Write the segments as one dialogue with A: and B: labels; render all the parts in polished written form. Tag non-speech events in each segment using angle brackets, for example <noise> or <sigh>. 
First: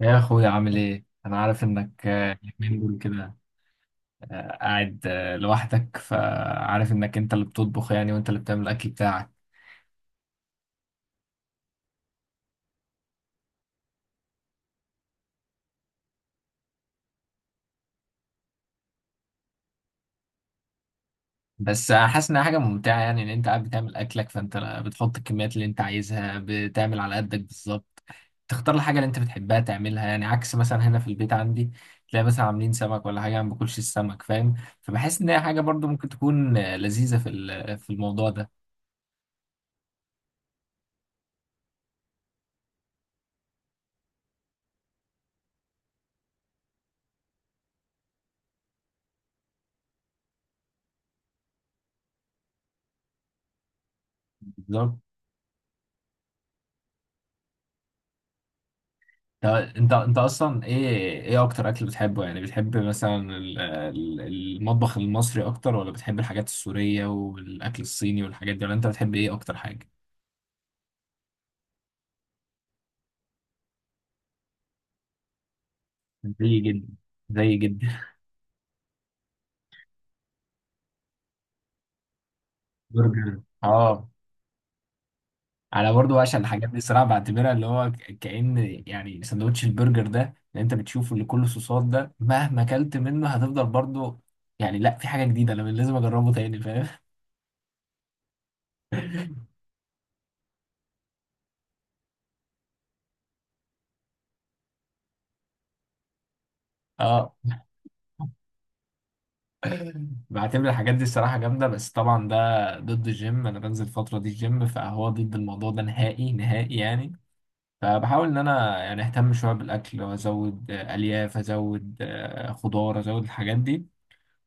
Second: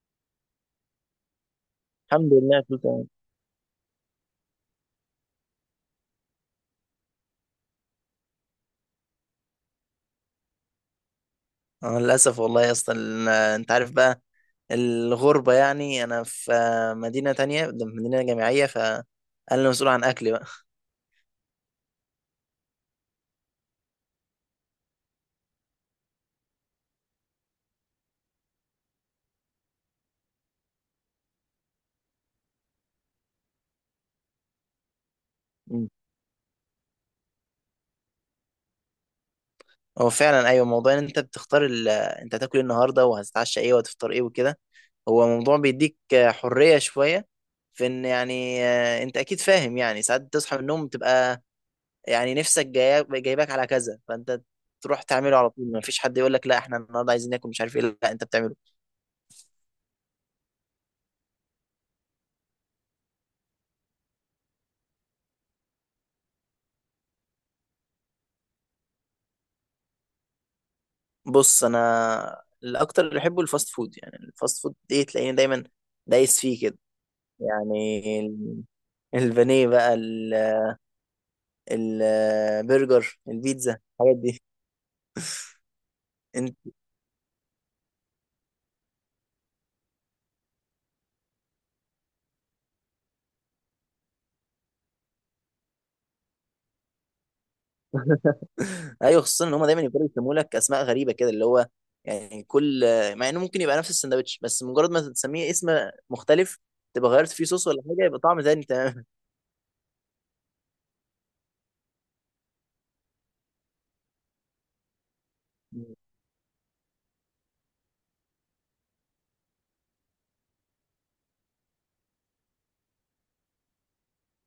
A: يا اخويا عامل ايه؟ انا عارف انك
B: الحمد لله، كله
A: اليومين دول
B: تمام.
A: كده قاعد لوحدك، فعارف انك انت اللي بتطبخ يعني، وانت اللي بتعمل الاكل بتاعك.
B: أنا للأسف والله يا اسطى، أنت عارف بقى الغربة. يعني أنا في مدينة تانية، مدينة جامعية، فأنا اللي مسؤول عن أكلي بقى.
A: بس حاسس انها حاجه ممتعه، يعني ان انت قاعد بتعمل اكلك، فانت بتحط الكميات اللي انت عايزها، بتعمل على قدك بالظبط، تختار الحاجه اللي انت بتحبها تعملها. يعني عكس مثلا هنا في البيت عندي، تلاقي مثلا عاملين سمك ولا حاجه، أنا ما باكلش السمك فاهم. فبحس ان هي حاجه برضو
B: مم.
A: ممكن تكون لذيذه في الموضوع ده.
B: هو فعلا أيوة، موضوع إن أنت بتختار أنت هتاكل إيه النهاردة وهتتعشى إيه وهتفطر إيه وكده. هو موضوع بيديك حرية شوية في إن، يعني أنت أكيد فاهم، يعني ساعات تصحى من النوم تبقى، يعني نفسك جايباك على كذا، فأنت
A: بالظبط.
B: تروح تعمله على طول. مفيش حد يقول لك لا، إحنا النهاردة عايزين ناكل مش عارف إيه. لا أنت بتعمله.
A: طب انت، انت اصلا ايه ايه اكتر اكل بتحبه؟ يعني بتحب مثلا المطبخ المصري اكتر، ولا بتحب الحاجات السورية والاكل الصيني والحاجات دي، ولا انت بتحب ايه اكتر حاجة؟
B: بص، انا الاكتر اللي بحبه الفاست فود، يعني الفاست فود ايه، تلاقيني دايما دايس
A: زي
B: فيه كده.
A: جدا. زي جدا.
B: يعني <laughs> البانيه بقى
A: <laughs>
B: البرجر،
A: برجر،
B: البيتزا،
A: اه.
B: الحاجات دي.
A: انا برضو بعشق
B: انت.
A: الحاجات دي صراحة. بعتبرها اللي هو كأن يعني سندوتش البرجر ده اللي انت بتشوفه اللي كله صوصات ده، مهما اكلت منه هتفضل برضو يعني، لا في حاجة جديدة انا لازم اجربه تاني، فاهم؟
B: <laughs> ايوه، خصوصا ان هم
A: <laughs>
B: دايما يفضلوا يسموا لك اسماء غريبه كده، اللي هو يعني كل، مع انه ممكن يبقى نفس السندوتش، بس مجرد ما تسميه اسم مختلف، تبقى غيرت
A: اه.
B: فيه صوص ولا حاجه، يبقى طعم تاني، تمام.
A: <laughs> بعتبر الحاجات دي الصراحة جامدة، بس طبعا ده ضد الجيم. أنا بنزل الفترة دي الجيم، فهو ضد الموضوع ده نهائي نهائي يعني. فبحاول إن أنا يعني أهتم شوية بالأكل، وأزود ألياف، أزود خضار، أزود الحاجات دي،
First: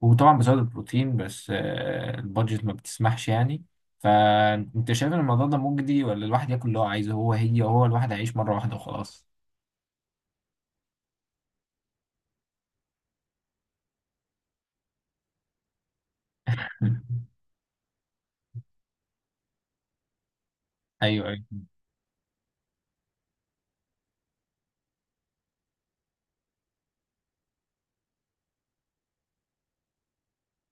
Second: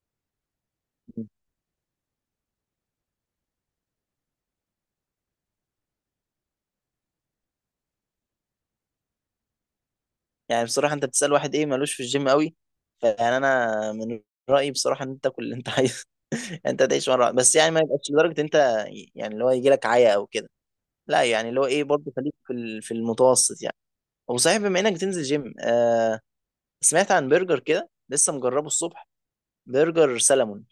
A: وطبعا بزود البروتين،
B: <laughs>
A: بس البادجت ما بتسمحش يعني. فأنت شايف إن الموضوع ده مجدي، ولا الواحد ياكل اللي هو عايزه؟ هو الواحد هيعيش مرة واحدة وخلاص.
B: يعني بصراحة، انت بتسأل واحد ايه مالوش في الجيم قوي. فيعني انا من رأيي بصراحة، ان انت تاكل اللي انت عايزه. <laughs> انت تعيش مرة
A: <laughs>
B: واحدة. بس يعني ما يبقاش لدرجة انت يعني اللي هو يجي لك عيا او كده. لا
A: أيوه أيوه.
B: يعني اللي هو ايه برضه، خليك في في المتوسط يعني. وصحيح، بما انك تنزل جيم، سمعت عن برجر كده لسه مجربه الصبح، برجر سلمون.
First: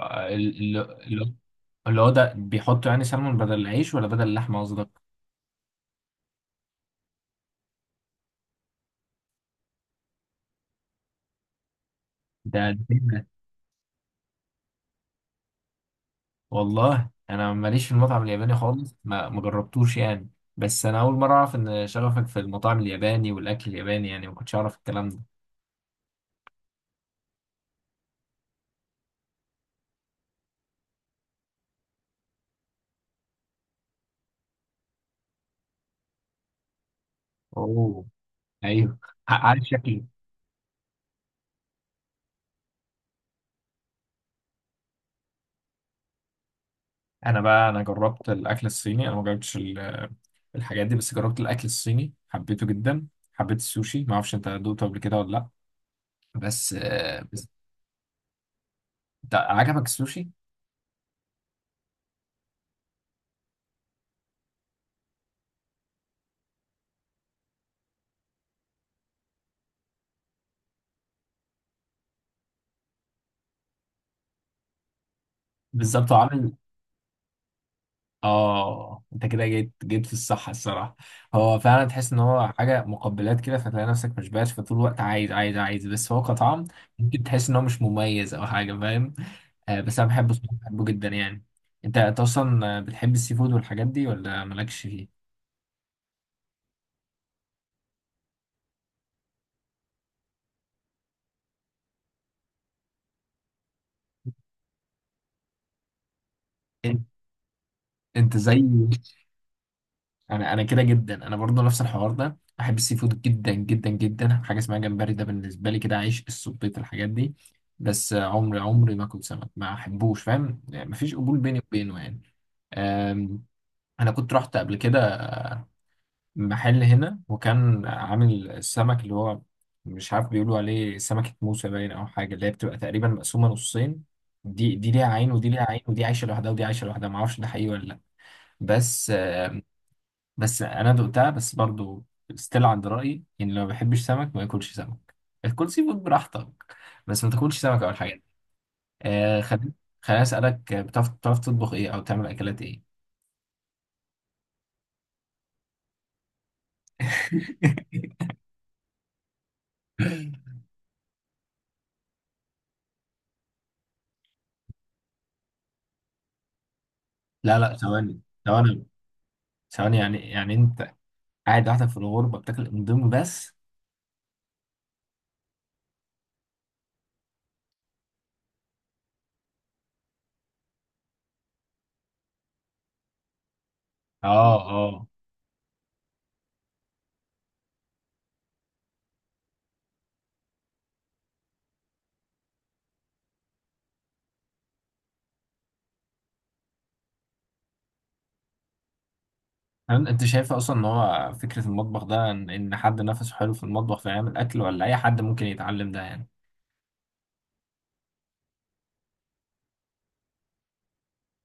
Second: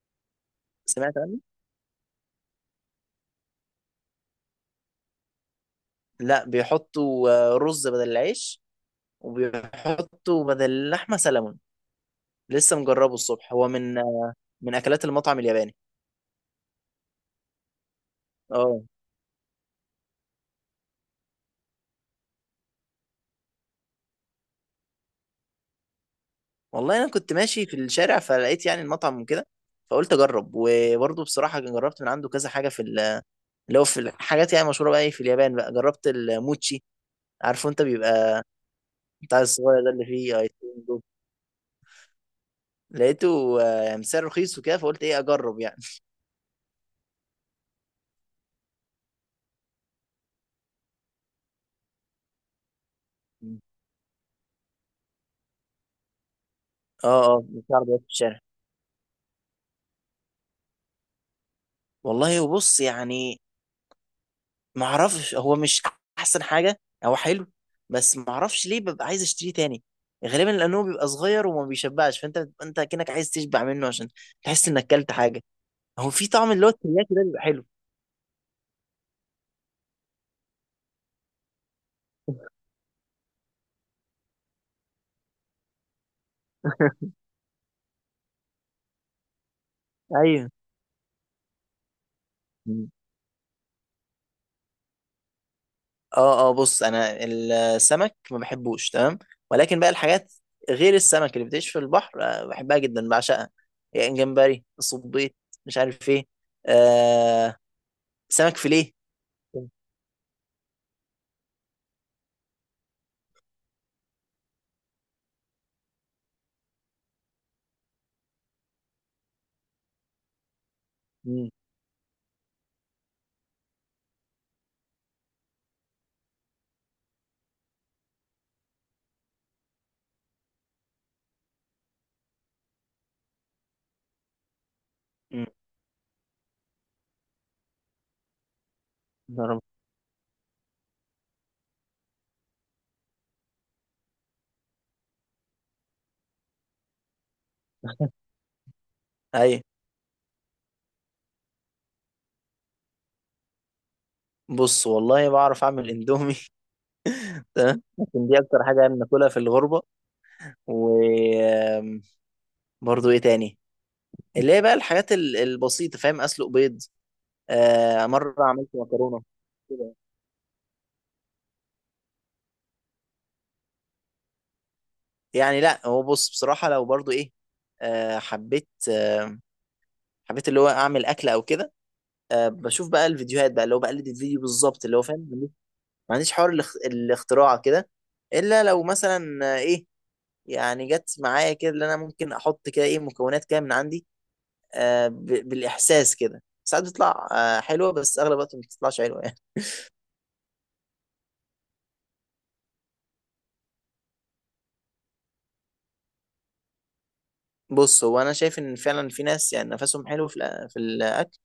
A: آه، ال- ال-
B: سمعت
A: اللي هو
B: عنه.
A: اللي هو ده بيحطوا يعني سلمون بدل العيش، ولا بدل اللحمة قصدك؟
B: لا، بيحطوا رز بدل العيش، وبيحطوا بدل اللحمة سلمون.
A: ده
B: لسه مجربه
A: قديمة.
B: الصبح، هو من اكلات المطعم الياباني.
A: والله انا ماليش في المطعم الياباني
B: اه.
A: خالص، ما جربتوش يعني. بس انا اول مره اعرف ان شغفك في المطاعم الياباني والاكل الياباني، يعني ما كنتش اعرف الكلام ده.
B: والله انا كنت ماشي في الشارع، فلقيت يعني المطعم وكده، فقلت اجرب. وبرضه بصراحه جربت من عنده كذا حاجه في اللي هو، في الحاجات يعني مشهوره بقى إيه في اليابان، بقى جربت الموتشي. عارفه انت،
A: اوه.
B: بيبقى
A: ايوه.
B: بتاع
A: عارف
B: الصغير ده اللي
A: شكلي.
B: فيه ايس كريم ده. لقيته سعر رخيص وكده، فقلت ايه اجرب يعني.
A: انا بقى، انا جربت الاكل الصيني، انا ما جربتش الحاجات دي، بس جربت الاكل الصيني حبيته جدا. حبيت السوشي. ما اعرفش انت دوقته قبل كده ولا لا؟ بس
B: اه، اه، بتاع عربيات في الشارع.
A: ده عجبك السوشي؟
B: والله وبص، يعني ما اعرفش، هو مش احسن حاجه، هو حلو، بس ما اعرفش ليه ببقى عايز اشتريه تاني، غالبا لانه بيبقى صغير وما بيشبعش، فانت بتبقى انت كأنك عايز تشبع منه، عشان تحس انك اكلت حاجه. هو
A: بالظبط
B: في
A: عامل.
B: طعم اللي هو الترياكي ده بيبقى حلو.
A: اه، انت كده جيت في الصح الصراحه. هو فعلا تحس ان هو حاجه مقبلات كده، فتلاقي نفسك مش باش، فطول الوقت عايز، بس هو كطعم
B: <laughs>
A: ممكن تحس ان هو مش مميز او حاجه، فاهم؟ آه، بس انا بحبه
B: ايوه.
A: الصراحة، بحبه جدا يعني. انت اصلا
B: مم.
A: بتحب السي فود والحاجات دي، ولا مالكش فيه؟
B: اه، اه، بص انا السمك ما بحبوش تمام. ولكن بقى الحاجات غير السمك اللي بتعيش في البحر، بحبها جدا، بعشقها. يعني جمبري، صبيط، مش عارف ايه،
A: انت
B: آه
A: انت
B: سمك
A: زي،
B: فيليه.
A: انا كده جدا. انا برضو نفس الحوار ده، بحب السي فود جدا جدا جدا. حاجه اسمها جمبري ده بالنسبه لي كده عيش، السبيط، الحاجات دي. بس عمري ما كنت سمك، ما احبوش فاهم، يعني مفيش قبول
B: مم.
A: بيني وبينه يعني. أم، انا كنت رحت قبل كده محل هنا، وكان عامل السمك اللي هو، مش عارف بيقولوا عليه سمكه موسى باين او حاجه، اللي هي بتبقى تقريبا مقسومه نصين. دي دي ليها عين،
B: مم.
A: ودي ليها عين، ودي عايشه لوحدها، ودي عايشه لوحدها. ما اعرفش ده حقيقي ولا لا، بس
B: نعم.
A: بس انا دقتها، بس برضو ستيل عند رايي. يعني لو ما بيحبش سمك، ما ياكلش سمك. الكل سي فود براحتك، بس ما تاكلش سمك اول حاجه. آه،
B: ايوه.
A: خليني، خليني اسالك بتعرف تطبخ ايه، او تعمل اكلات ايه؟
B: بص، والله بعرف اعمل اندومي. <laughs> تمام،
A: <laughs>
B: لكن دي اكتر حاجه انا باكلها في الغربه. وبرضه ايه تاني، اللي هي بقى الحاجات البسيطه، فاهم، اسلق بيض،
A: لا لا، ثواني
B: مره عملت
A: ثواني
B: مكرونه كده.
A: ثواني يعني يعني انت قاعد لوحدك في الغربه، بتاكل اندومي بس؟
B: يعني لا، هو بص بصراحه، لو برضه ايه، آه حبيت آه حبيت اللي هو اعمل اكل او كده. بشوف بقى الفيديوهات بقى، اللي هو بقلد الفيديو
A: اه
B: بالظبط اللي هو،
A: اه.
B: فاهم. ما عنديش حوار الاختراع كده، الا لو مثلا ايه، يعني جت معايا كده، اللي انا ممكن احط كده ايه مكونات كده من عندي، بالاحساس كده، ساعات بتطلع حلوه، بس اغلب الوقت ما بتطلعش حلوه يعني.
A: هل انت شايف اصلا ان هو فكره المطبخ ده، ان إن حد نفسه حلو في المطبخ فيعمل اكل، ولا اي حد ممكن يتعلم ده يعني؟
B: <laughs> بص هو انا شايف ان فعلا في ناس يعني نفسهم حلو في في الاكل،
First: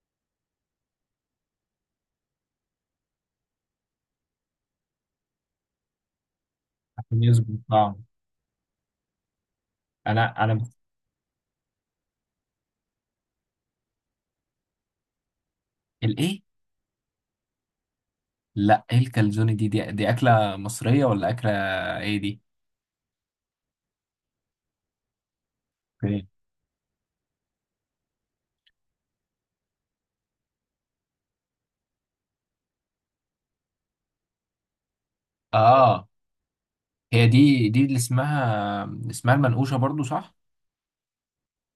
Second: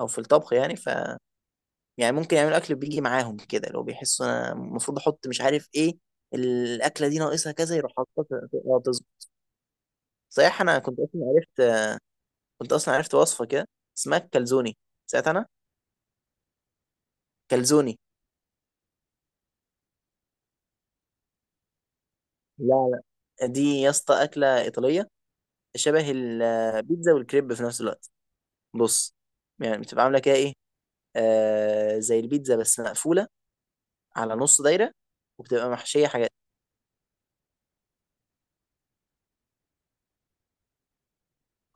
B: او في الطبخ يعني، يعني ممكن يعملوا اكل بيجي معاهم كده، لو بيحسوا انا المفروض احط مش عارف ايه، الاكله دي
A: عشان
B: ناقصها
A: يظبط
B: كذا، يروح
A: طعم.
B: حاططها تظبط.
A: انا انا.
B: صحيح، انا كنت اصلا عرفت وصفه كده، اسمها الكالزوني. ساعتها انا.
A: الايه؟
B: كالزوني.
A: لا، ايه الكالزوني دي, اكله مصريه ولا اكله ايه دي؟
B: لا، لا، دي يا اسطى اكله ايطاليه، شبه
A: اوكي.
B: البيتزا والكريب في نفس الوقت. بص، يعني بتبقى عامله كده ايه، زي البيتزا بس مقفولة على نص دايرة، وبتبقى محشية
A: اه.
B: حاجات.
A: هي دي، دي اللي اسمها المنقوشه برضو صح؟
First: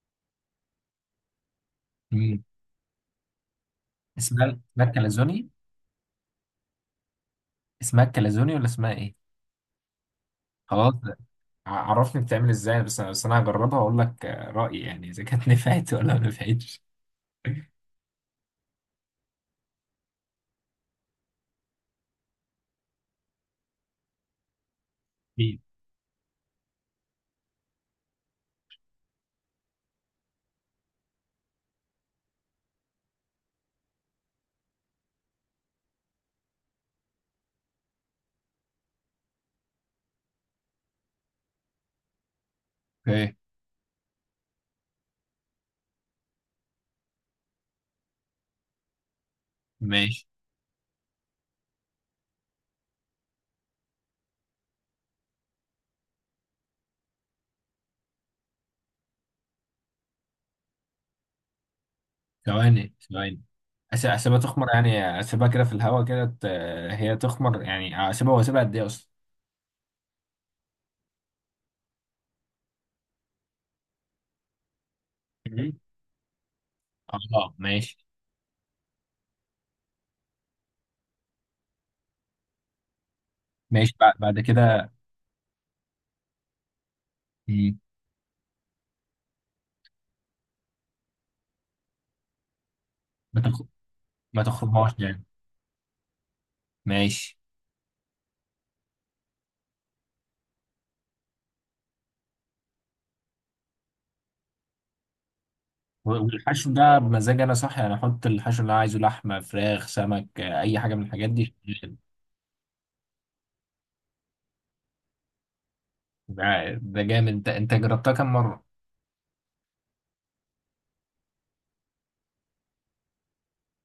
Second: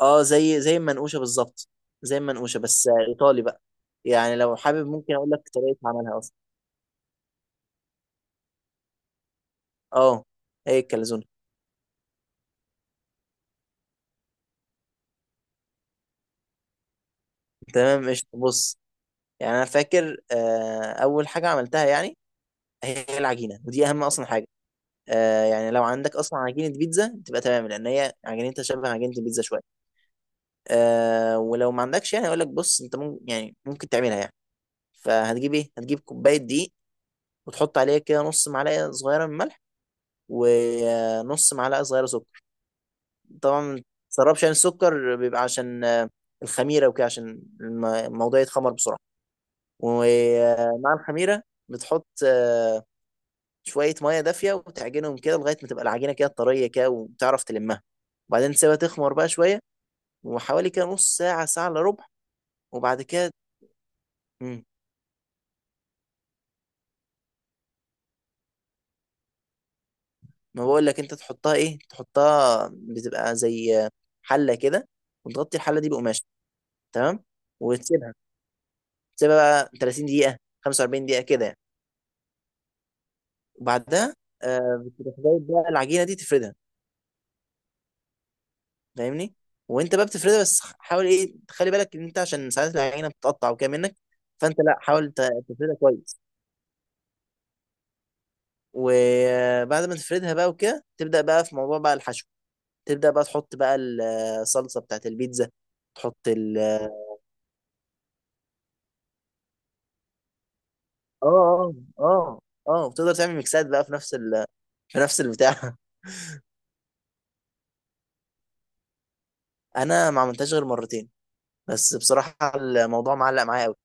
B: اه، زي المنقوشة بالظبط. زي
A: مم.
B: المنقوشة بس ايطالي بقى. يعني
A: اسمها
B: لو
A: اسمها
B: حابب ممكن اقول لك
A: الكالزوني.
B: طريقة عملها اصلا.
A: اسمها الكالزوني ولا اسمها ايه؟
B: اه، هي
A: خلاص.
B: الكاليزون.
A: عرفني بتعمل ازاي، بس انا، بس انا هجربها واقول لك رايي يعني، اذا كانت <laughs> نفعت ولا ما نفعتش.
B: تمام قشطة، بص. يعني انا فاكر، اول حاجة عملتها يعني هي العجينة، ودي اهم اصلا حاجة.
A: أكيد.
B: يعني لو عندك اصلا عجينة بيتزا تبقى تمام، لان هي عجينتها شبه عجينة البيتزا شوية. ولو ما عندكش، يعني اقول لك بص، انت ممكن، يعني ممكن تعملها يعني. فهتجيب ايه، هتجيب كوبايه دقيق، وتحط عليه كده نص معلقه صغيره من ملح، ونص معلقه صغيره سكر.
A: اوكي.
B: طبعا ما تسربش عن السكر، بيبقى عشان الخميره وكده، عشان الموضوع يتخمر بسرعه.
A: ماشي.
B: ومع الخميره بتحط شويه ميه دافيه، وتعجنهم كده لغايه ما تبقى العجينه كده طريه كده، وتعرف تلمها. وبعدين تسيبها تخمر بقى شويه، وحوالي كده نص ساعه، ساعه الا ربع.
A: ثواني
B: وبعد كده.
A: ثواني. اسيبها
B: مم.
A: تخمر، يعني اسيبها كده في الهواء كده هي تخمر، يعني اسيبها واسيبها قد ايه اصلا؟
B: ما بقول لك انت تحطها بتبقى زي حله كده، وتغطي
A: مم.
B: الحله دي بقماش، تمام.
A: اه ماشي.
B: وتسيبها بقى 30 دقيقة، 45 دقيقة كده يعني.
A: ماشي.
B: وبعدها
A: بعد كده؟
B: بتروح جايب بقى العجينة دي تفردها،
A: مم.
B: فاهمني. وانت بقى بتفردها، بس حاول ايه تخلي بالك ان انت، عشان ساعات العجينة
A: ما
B: بتقطع
A: تخ...
B: وكده منك.
A: ما
B: فانت لا،
A: تخرجهاش
B: حاول
A: يعني.
B: تفردها كويس.
A: ماشي.
B: وبعد ما تفردها بقى وكده، تبدأ بقى في موضوع بقى الحشو. تبدأ بقى تحط بقى الصلصة بتاعت البيتزا. تحط ال
A: والحشو
B: اه
A: ده بمزاج انا صح؟ يعني احط الحشو اللي انا عايزه، لحمه، فراخ، سمك، اي حاجه من الحاجات دي
B: اه
A: شغال.
B: اه اه وتقدر تعمل ميكسات بقى في نفس في نفس البتاع.
A: ده ده جامد. انت جربتها كام مره؟
B: <laughs> انا ما عملتهاش غير مرتين، بس بصراحة الموضوع معلق معايا قوي.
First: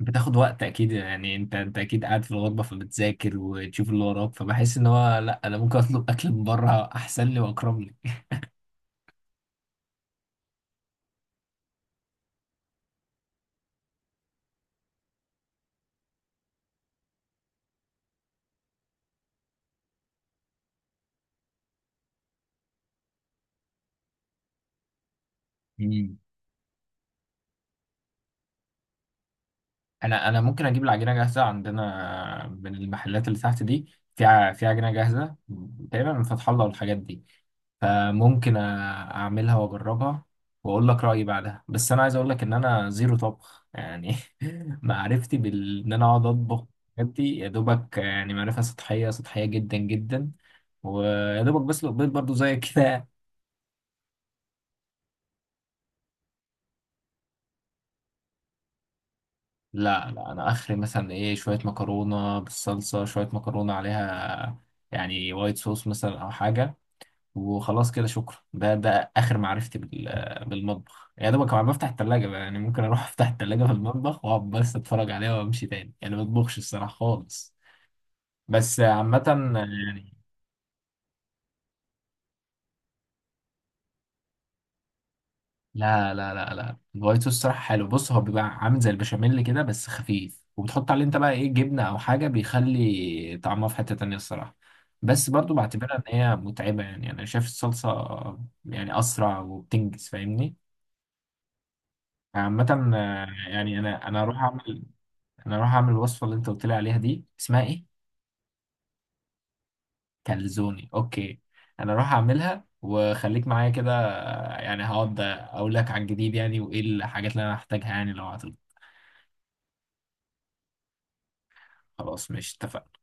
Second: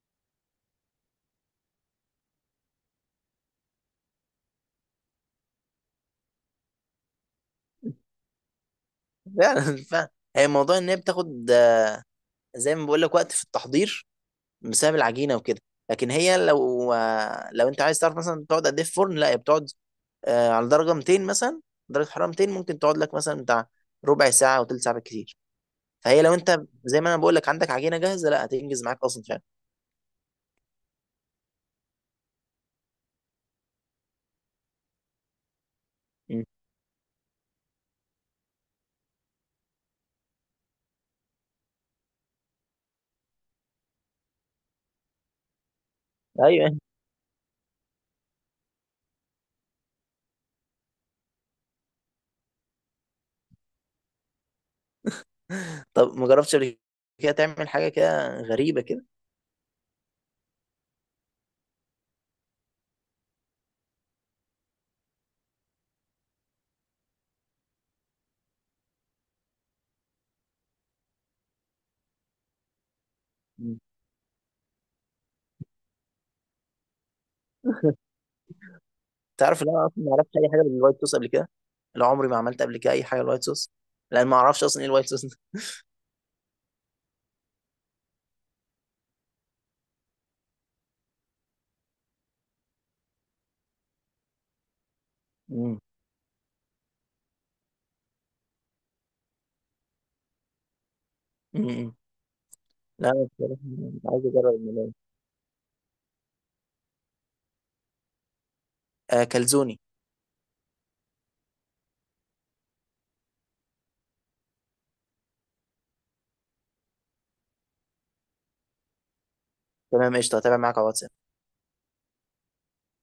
A: بتاخد وقت اكيد يعني. انت اكيد قاعد في الغربه فبتذاكر وتشوف اللي وراك، فبحس ان هو لا انا ممكن اطلب اكل من بره احسن لي واكرم لي.
B: <laughs> فعلا فعلا. هي موضوع ان هي بتاخد، زي ما بقول لك، وقت في التحضير، بسبب العجينة وكده. لكن هي لو انت عايز تعرف مثلا بتقعد قد ايه في فرن، لا هي بتقعد على درجة 200 مثلا، درجة حرارة 200 ممكن تقعد لك مثلا بتاع ربع ساعة او تلت ساعة بالكتير.
A: مم.
B: فهي لو انت زي ما انا بقول لك عندك عجينة جاهزة، لا هتنجز معاك اصلا فعلا.
A: انا ممكن اجيب العجينه جاهزه عندنا من المحلات اللي تحت دي، في في عجينه جاهزه تقريبا من
B: مم.
A: فتح الله والحاجات دي. فممكن اعملها واجربها واقول لك رايي بعدها. بس انا عايز اقول لك ان انا زيرو طبخ يعني. <laughs> معرفتي بال، ان انا اقعد اطبخ
B: ايوه.
A: الحاجات دي، يا دوبك يعني معرفه سطحيه سطحيه جدا جدا. ويا دوبك بسلق بيض برضو زي كده.
B: طب ما جربتش قبل كده تعمل حاجة كده غريبة كده؟
A: لا لا، انا اخري مثلا ايه، شويه مكرونه بالصلصه، شويه مكرونه عليها يعني وايت صوص مثلا او حاجه، وخلاص كده شكرا. ده ده اخر معرفتي بالمطبخ. يا دوبك كمان بفتح التلاجة بقى، يعني ممكن اروح <laughs> افتح التلاجة في المطبخ واقعد بس اتفرج عليها وامشي تاني، يعني ما بطبخش الصراحه خالص. بس عامه،
B: تعرف ان انا اصلا ما
A: يعني
B: عرفتش اي حاجه بالوايت صوص قبل كده. لا، عمري ما عملت قبل كده اي حاجه بالوايت صوص، لان ما اعرفش اصلا ايه الوايت صوص ده.
A: لا، الوايت صوص صراحة حلو. بص هو بيبقى عامل زي البشاميل كده بس خفيف، وبتحط عليه انت بقى ايه جبنة او حاجة، بيخلي طعمها في حتة تانية الصراحة. بس برضو
B: مم.
A: بعتبرها ان هي متعبة، يعني انا شايف الصلصة يعني اسرع وبتنجز، فاهمني؟
B: مم.
A: عامة
B: لا أنا بصراحة
A: يعني انا
B: عايز
A: اروح
B: اجرب
A: اعمل،
B: الموضوع ده.
A: انا اروح اعمل الوصفة اللي انت قلت لي عليها دي، اسمها ايه؟
B: كلزوني.
A: كالزوني. اوكي. انا اروح اعملها وخليك معايا كده، يعني هقعد اقول لك على الجديد يعني، وايه الحاجات اللي انا هحتاجها يعني لو عطلت.
B: تمام قشطه، هتابع معاك على واتساب.
A: خلاص، مش اتفقنا؟